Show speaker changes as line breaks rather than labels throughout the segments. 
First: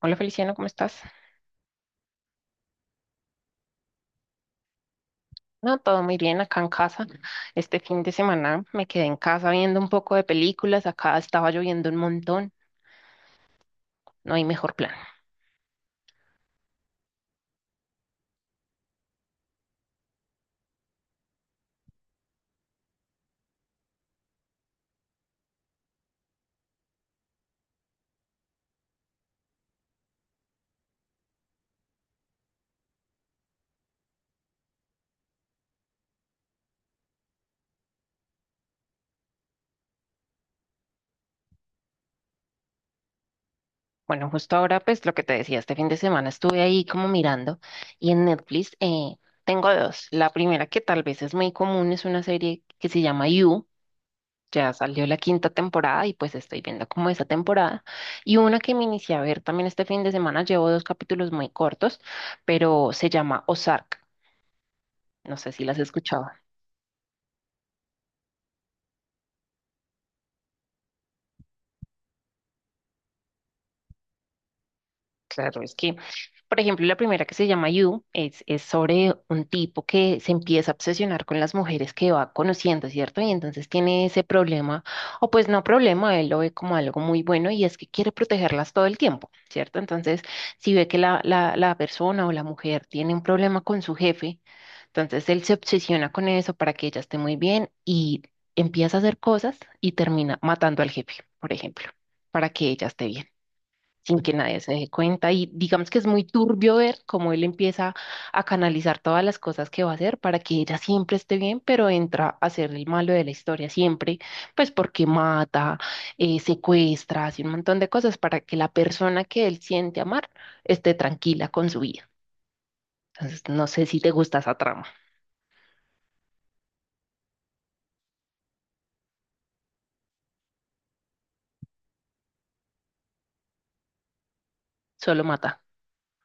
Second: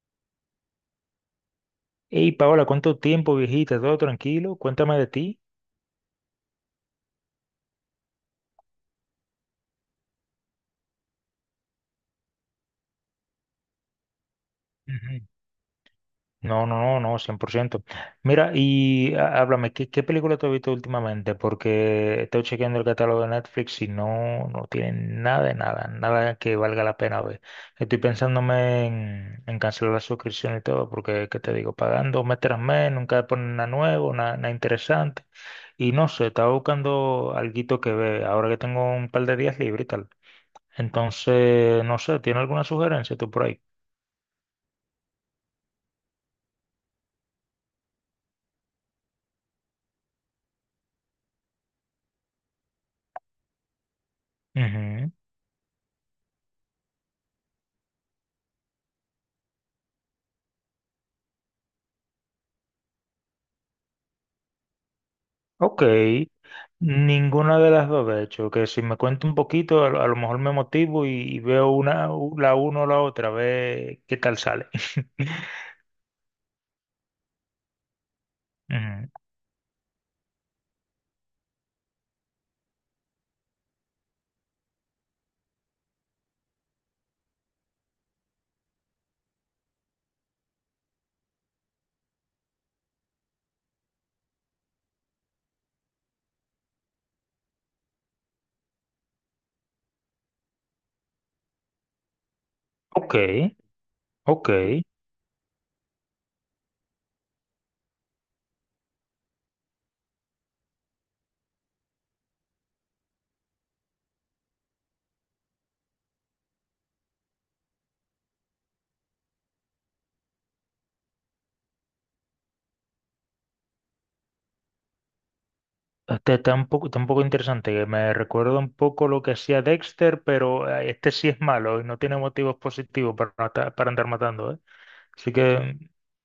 Hola Feliciano, ¿cómo estás?
Hey, Paola, ¿cuánto tiempo, viejita? ¿Todo tranquilo? Cuéntame de ti.
No, todo muy bien acá en casa. Este fin de semana me quedé en casa viendo un poco de películas. Acá estaba lloviendo un montón. No hay mejor plan.
Ujú. No, no, no, no, 100%. Mira, háblame, ¿qué película te has visto últimamente? Porque estoy chequeando el catálogo de Netflix y no, no tienen nada de nada, nada que valga la pena ver. Estoy pensándome en cancelar la suscripción y todo, porque, ¿qué te digo? Pagando mes tras mes, nunca ponen nada nuevo, nada, nada interesante. Y no sé, estaba buscando alguito que ver, ahora que tengo un par de días libres y tal. Entonces, no sé, ¿tiene alguna sugerencia tú por ahí?
Bueno, justo ahora, pues lo que te decía, este fin de semana estuve ahí como mirando y en Netflix tengo dos. La primera que tal vez es muy común es una serie que se llama You. Ya salió
Ujú.
la quinta temporada y pues estoy viendo como esa temporada. Y una que me inicié a ver también este fin de semana, llevo dos capítulos muy cortos, pero se llama Ozark. No sé si las has
Ok,
escuchado.
ninguna de las dos, de hecho, que si me cuento un poquito, a, lo mejor me motivo y veo una, la una o la otra, a ver qué tal sale.
Claro, es que, por ejemplo, la primera que se llama You es
Ujú.
sobre un tipo que se empieza a obsesionar con las mujeres que va conociendo, ¿cierto? Y entonces tiene ese problema, o pues no problema, él lo ve como algo muy bueno y es que quiere protegerlas todo el tiempo, ¿cierto? Entonces, si ve que la persona o la mujer tiene un problema con su jefe, entonces él se obsesiona con eso para que ella esté muy bien y empieza a hacer cosas y termina matando al jefe, por ejemplo, para que ella esté
Ok,
bien, sin que
ok.
nadie se dé cuenta, y digamos que es muy turbio ver cómo él empieza a canalizar todas las cosas que va a hacer para que ella siempre esté bien, pero entra a ser el malo de la historia siempre, pues porque mata, secuestra, hace un montón de cosas para que la persona que él siente amar esté tranquila con su vida. Entonces, no sé si te gusta esa trama,
Este está un poco interesante, que me recuerda un poco lo que hacía Dexter, pero este sí es malo y no tiene motivos positivos para, para andar matando, ¿eh?
solo
Así
mata.
que,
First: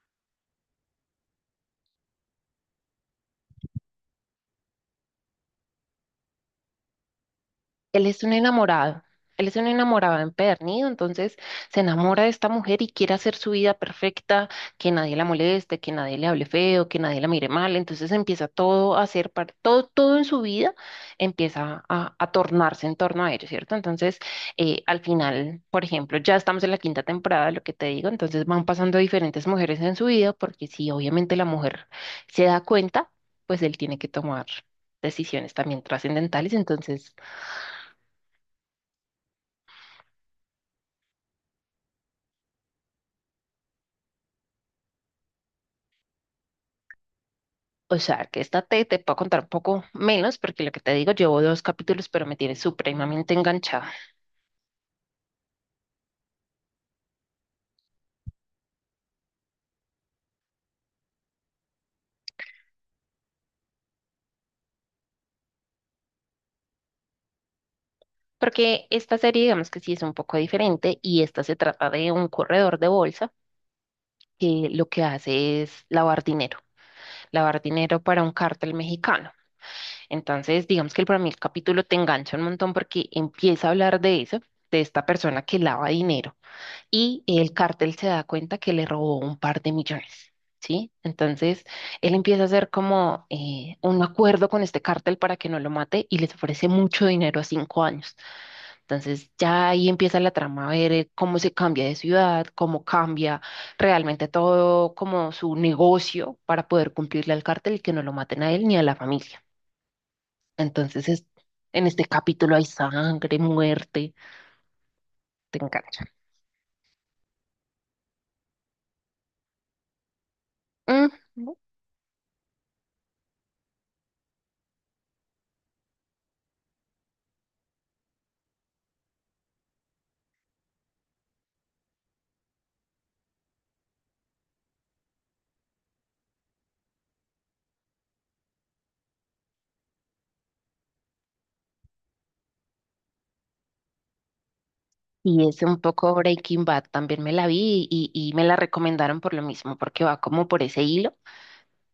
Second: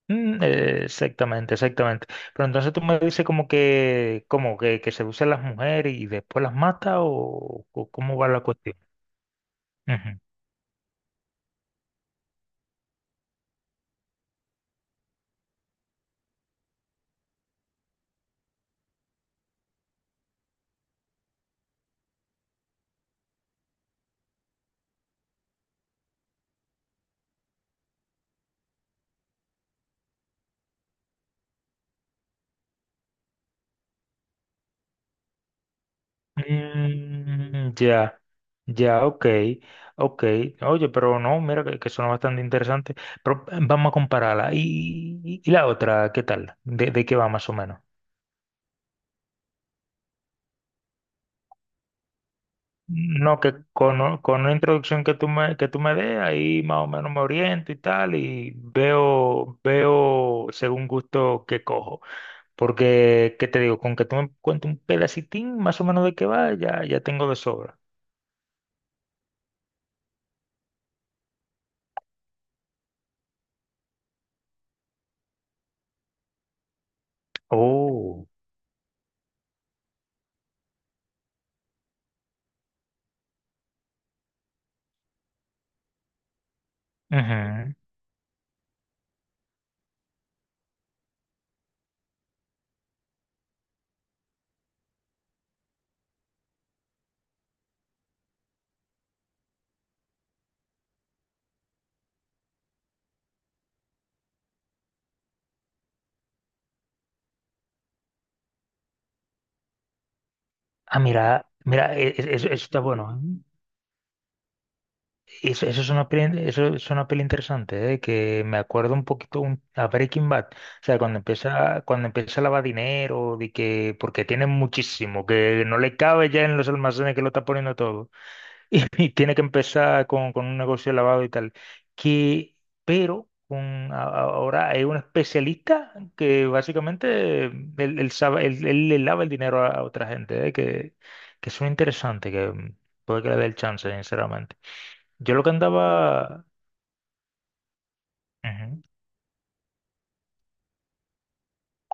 exactamente, exactamente. Pero entonces tú me dices como que seduce a las mujeres y después las mata o
Él
cómo
es
va
un
la cuestión.
enamorado, él es un enamorado
Ujú.
empedernido, entonces se enamora de esta mujer y quiere hacer su vida perfecta, que nadie la moleste, que nadie le hable feo, que nadie la mire mal, entonces empieza todo a hacer, todo, todo en su vida empieza a tornarse en torno a ello, ¿cierto? Entonces, al final, por ejemplo, ya estamos en la quinta temporada, lo que te digo, entonces van pasando diferentes mujeres en su vida, porque si obviamente la mujer se da cuenta, pues él tiene que tomar decisiones también trascendentales. Entonces,
Ya, ya, ok, ok. Oye, pero no, mira que suena bastante interesante. Pero vamos a compararla. ¿Y, y la otra, qué tal? De qué va más o menos?
o sea, que esta te puedo contar un poco menos, porque lo que te digo, llevo dos capítulos, pero me tiene supremamente
No, que
enganchada.
con una introducción que tú me des, ahí más o menos me oriento y tal, y veo, veo según gusto que cojo. Porque, ¿qué te digo? Con que tú me cuentes un pedacitín más o menos de qué va, ya, ya tengo de sobra.
Porque esta serie, digamos que sí es un poco diferente, y esta se trata de un corredor de bolsa que lo que hace es lavar dinero para
Oh.
un cártel mexicano. Entonces, digamos que para mí el capítulo te engancha un montón porque empieza a hablar de eso, de esta persona que lava dinero, y el
Ujú.
cártel se da cuenta que le robó un par de millones, ¿sí? Entonces, él empieza a hacer como un acuerdo con este cártel para que no lo mate y les ofrece mucho dinero a cinco años. Entonces, ya ahí empieza la trama a ver cómo se cambia de ciudad, cómo cambia realmente todo como su negocio para poder cumplirle al cártel y que no lo maten a él ni a la familia.
Ah,
Entonces,
mira, mira,
en este
eso,
capítulo hay
eso está bueno, ¿eh?
sangre, muerte,
Y
te
eso es
engancha.
una peli, eso es una peli interesante, ¿eh? Que me acuerdo un poquito a Breaking Bad. O sea,
Mm,
cuando empieza a lavar dinero, de que, porque tiene muchísimo, que no le cabe ya en los almacenes que lo está poniendo todo. Y, y tiene que empezar con un negocio de lavado y tal. Que, pero con, ahora hay un especialista que básicamente él, él sabe, él le lava el dinero a otra gente, ¿eh? Que es interesante, que puede que le dé el chance, sinceramente. Yo lo
y
que
es un poco
andaba...
Breaking Bad, también me la vi y me la
Ujú,
recomendaron por lo mismo, porque va como por ese hilo,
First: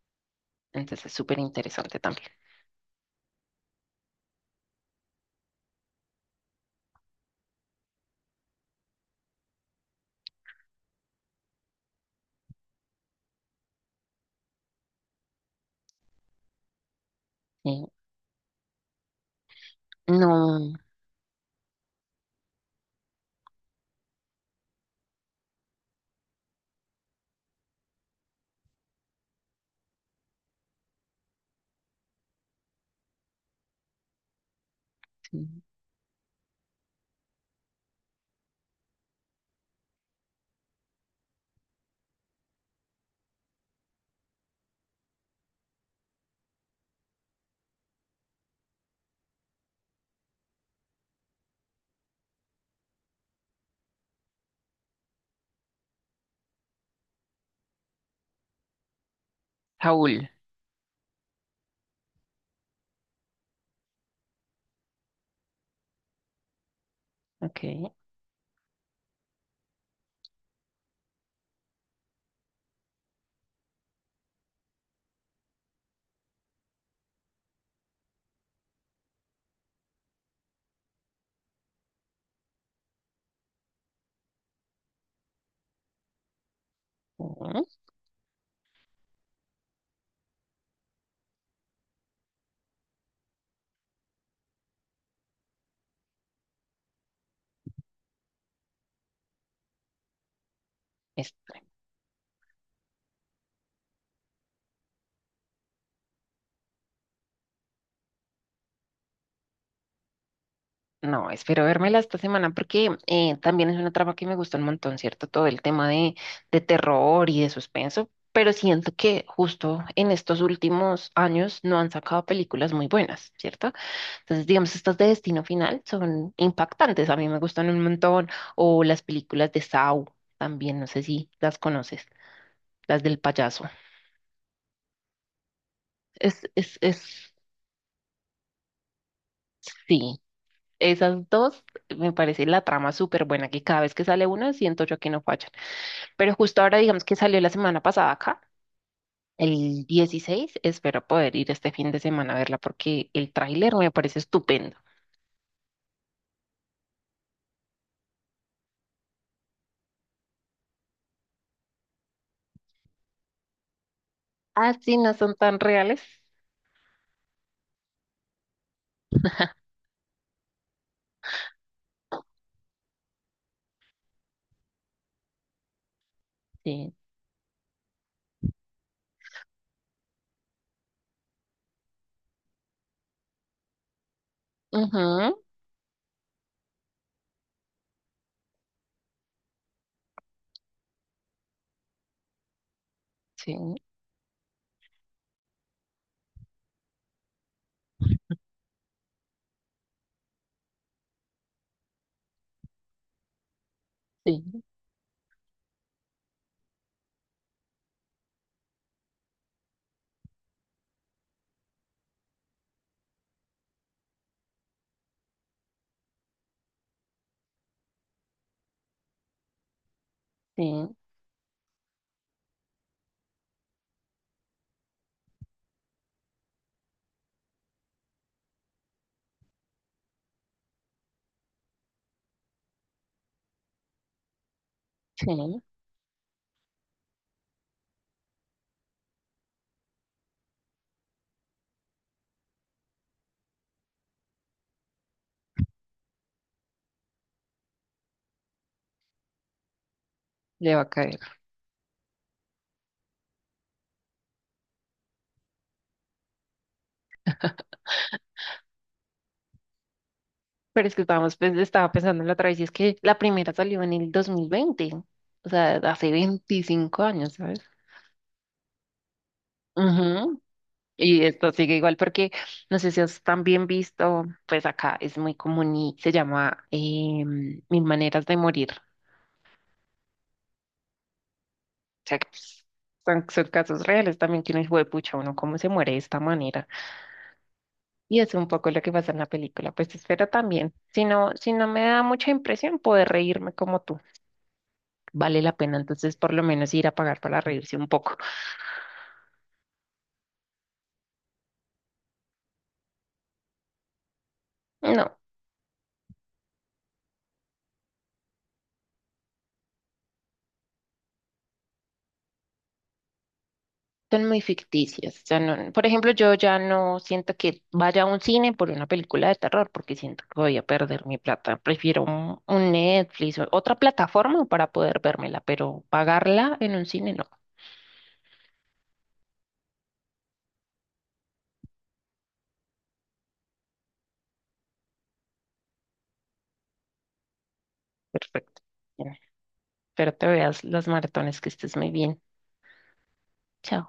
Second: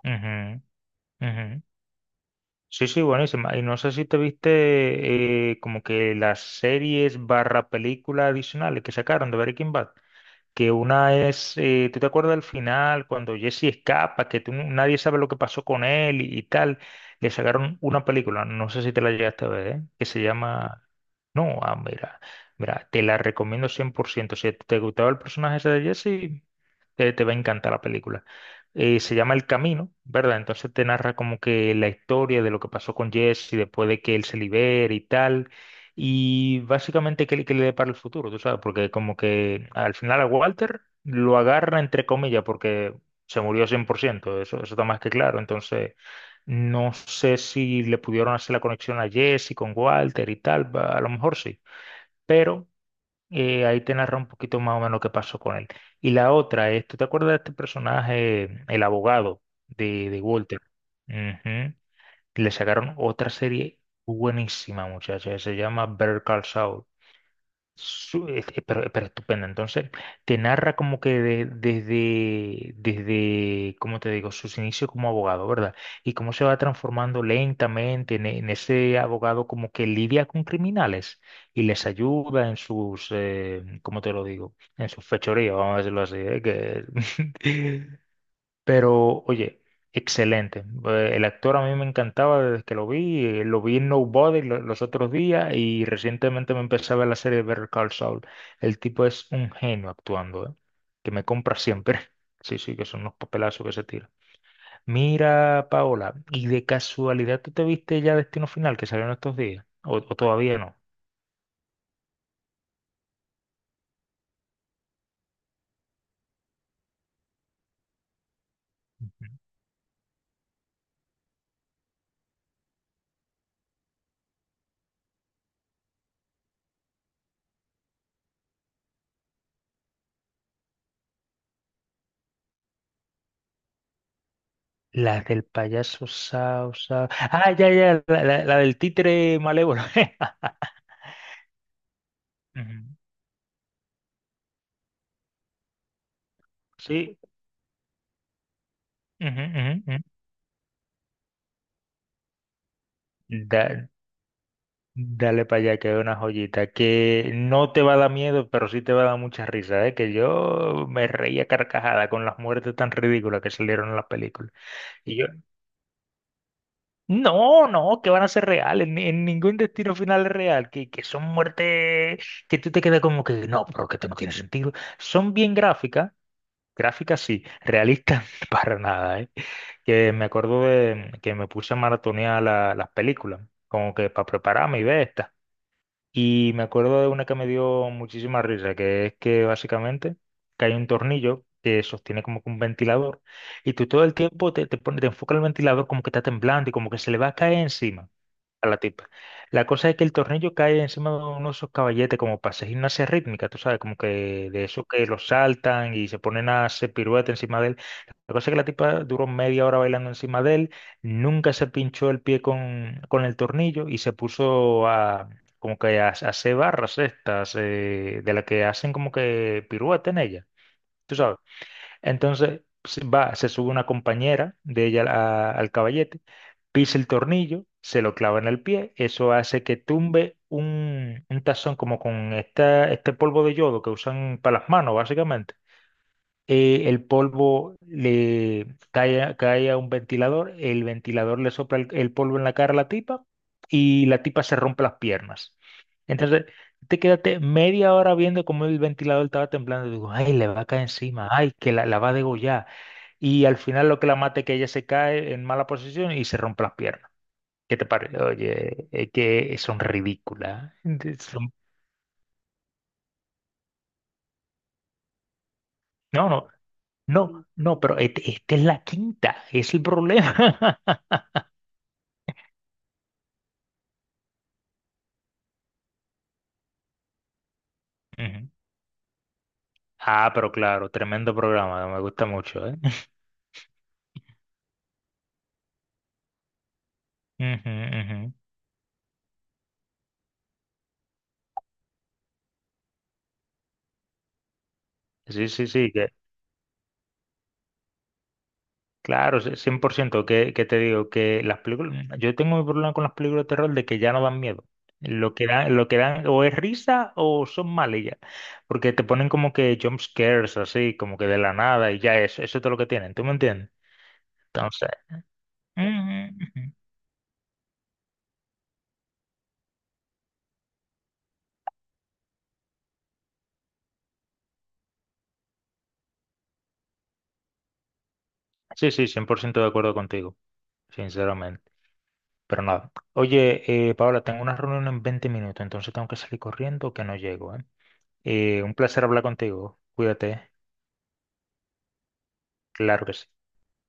ujú,
entonces es súper
ujú.
interesante también.
Sí, sí, buenísima. Y no sé si te viste como que las series barra películas adicionales que sacaron de Breaking Bad, que una es, ¿tú te acuerdas del final cuando Jesse escapa, que nadie sabe lo que pasó con él y tal? Le sacaron
Sí.
una película, no sé si te la llegaste a ver, ¿eh? Que se
No,
llama... No, ah, mira, mira, te la recomiendo 100%. Si te gustaba el personaje ese de Jesse, te va a encantar la película. Se llama El Camino, ¿verdad? Entonces te narra como que la historia de lo que pasó con Jesse después de que él se libere y tal.
sí.
Y básicamente, ¿qué le depara el futuro? ¿Tú sabes? Porque como que al final a Walter lo agarra entre comillas porque se murió 100%, eso, eso está más que claro. Entonces, no sé si le pudieron hacer la conexión a Jesse con Walter y tal, a lo mejor sí, pero ahí te narra un poquito más o menos qué pasó con él. Y la otra es, ¿tú te acuerdas de este personaje, el abogado de
Saúl,
Walter? Ujú. Le sacaron otra serie buenísima, muchacha, se llama Better Call Saul.
ok.
Pero estupendo. Entonces, te narra como que desde, desde, ¿cómo te digo? Sus inicios como abogado, ¿verdad? Y cómo se va transformando lentamente en ese abogado como que lidia con criminales y les ayuda en sus, ¿cómo te lo digo? En sus fechorías, vamos a decirlo así, ¿eh?
mm,
Que Pero, oye, excelente. El actor a mí me encantaba desde que lo vi, lo vi en Nobody los otros días y recientemente me empecé a ver la serie de Better Call Saul. El tipo es un genio actuando, ¿eh? Que me
es-
compra siempre. Sí, sí, que son unos papelazos que se tira. Mira, Paola, ¿y de casualidad tú te viste ya Destino Final que salió en estos días? O todavía no?
no, espero vérmela esta semana porque también es una trama que me gusta un montón, ¿cierto? Todo el tema de terror y de suspenso, pero siento que
Ujú.
justo en estos últimos años no han sacado películas muy buenas, ¿cierto? Entonces, digamos, estas de Destino Final son impactantes, a mí me gustan un montón. O las películas de Saw también, no sé si las conoces, las del payaso.
La del payaso
Es,
Sao
es,
Sao.
es,
Ah, ya, ya, la, la del títere malévolo.
sí, esas dos me parece la
Ujú.
trama súper buena, que cada vez que sale una siento yo que no fallan. Pero justo ahora, digamos que
Sí,
salió la semana pasada acá,
ujú, ujú,
el
ujú.
16 espero poder ir este fin de semana a verla porque el tráiler
Da-
me parece estupendo.
Dale para allá, que es una joyita que no te va a dar miedo, pero sí te va a dar mucha risa, ¿eh? Que yo me reía carcajada con las muertes tan ridículas que salieron en las películas.
Ah, sí, no
Y yo,
son tan reales.
no, no, que van a ser reales, en ningún destino final es real, que son muertes que tú te quedas como que, no, pero que esto no tiene sentido. Son bien gráficas.
Sí.
Gráficas sí, realistas para nada, ¿eh? Que me acuerdo de que me puse a maratonear las películas, como que para prepararme y ver esta.
Ujú.
Y me acuerdo de una que me dio muchísima risa, que es que básicamente que hay un tornillo que sostiene como que un ventilador
Sí,
y tú todo el tiempo te, te, te enfoca el ventilador como que está temblando y como que se le va a caer encima a la tipa. La cosa es que el tornillo cae encima de uno de esos caballetes como para hacer gimnasia rítmica, tú sabes, como
sí,
que de esos que los saltan y se ponen a hacer pirueta encima de él. La cosa es que la tipa duró media hora bailando encima de él, nunca se pinchó el pie con el tornillo y se puso a como que a hacer barras estas de las que hacen como que pirueta en ella,
sí.
tú sabes. Entonces se va, se sube una compañera de ella al caballete, pisa el tornillo, se lo clava en el pie, eso hace que tumbe un tazón como con esta, este polvo de yodo que usan para las manos,
Sí,
básicamente el polvo le cae, a cae a un ventilador, el ventilador le sopla el polvo en la cara a la tipa y la tipa se rompe las piernas. Entonces, te quedaste media hora viendo cómo el ventilador estaba temblando. Digo, ay, le va a
le va
caer
a caer.
encima, ay, que la va a degollar. Y al final lo que la mata es que ella se cae en mala posición y se rompe las piernas. ¿Qué te parece? Oye, es que son ridículas.
Pero es que estábamos,
Son-
pues, estaba pensando en la otra vez y es que la primera salió en el 2020, o sea, hace
No, no,
25 años,
no,
¿sabes?
no, pero esta es la quinta, es el problema.
Ujú. Y esto sigue igual porque, no sé si os también visto, pues acá es muy común y se llama Mil Maneras de
Ujú.
Morir. O
Ah, pero claro, tremendo programa, me
sea,
gusta
que, pues,
mucho, ¿eh?
son, son casos reales también que uno dice, "Jue pucha, uno cómo se muere de esta manera".
Ujú,
Y es
ujú.
un poco lo que pasa en la película. Pues espero también, si no me da mucha impresión, poder reírme como tú. Vale
Sí,
la
sí,
pena
sí, que,
entonces por lo menos ir a pagar para reírse un poco.
claro, sí, 100%, que te digo, que las películas, yo tengo mi problema con las películas de terror de que ya no dan miedo.
No,
Lo que dan o es risa o son malas ya, porque te ponen como que jump scares así, como que de la nada y ya eso es todo lo que tienen, ¿tú me entiendes?
son muy
Entonces,
ficticias. O sea, no, por
ujú,
ejemplo, yo ya
ujú.
no siento que vaya a un cine por una película de terror porque siento que voy a perder mi plata. Prefiero un, Netflix o otra plataforma para poder vérmela, pero pagarla en un cine no.
Sí, sí, 100% de acuerdo contigo, sinceramente. Pero nada. Oye, Paola, tengo una reunión en 20 minutos, entonces tengo que salir corriendo que no llego, ¿eh?
Perfecto.
Un placer
Bien,
hablar contigo.
espero te
Cuídate.
veas las maratones, que estés muy bien.
Claro que sí.
Chao.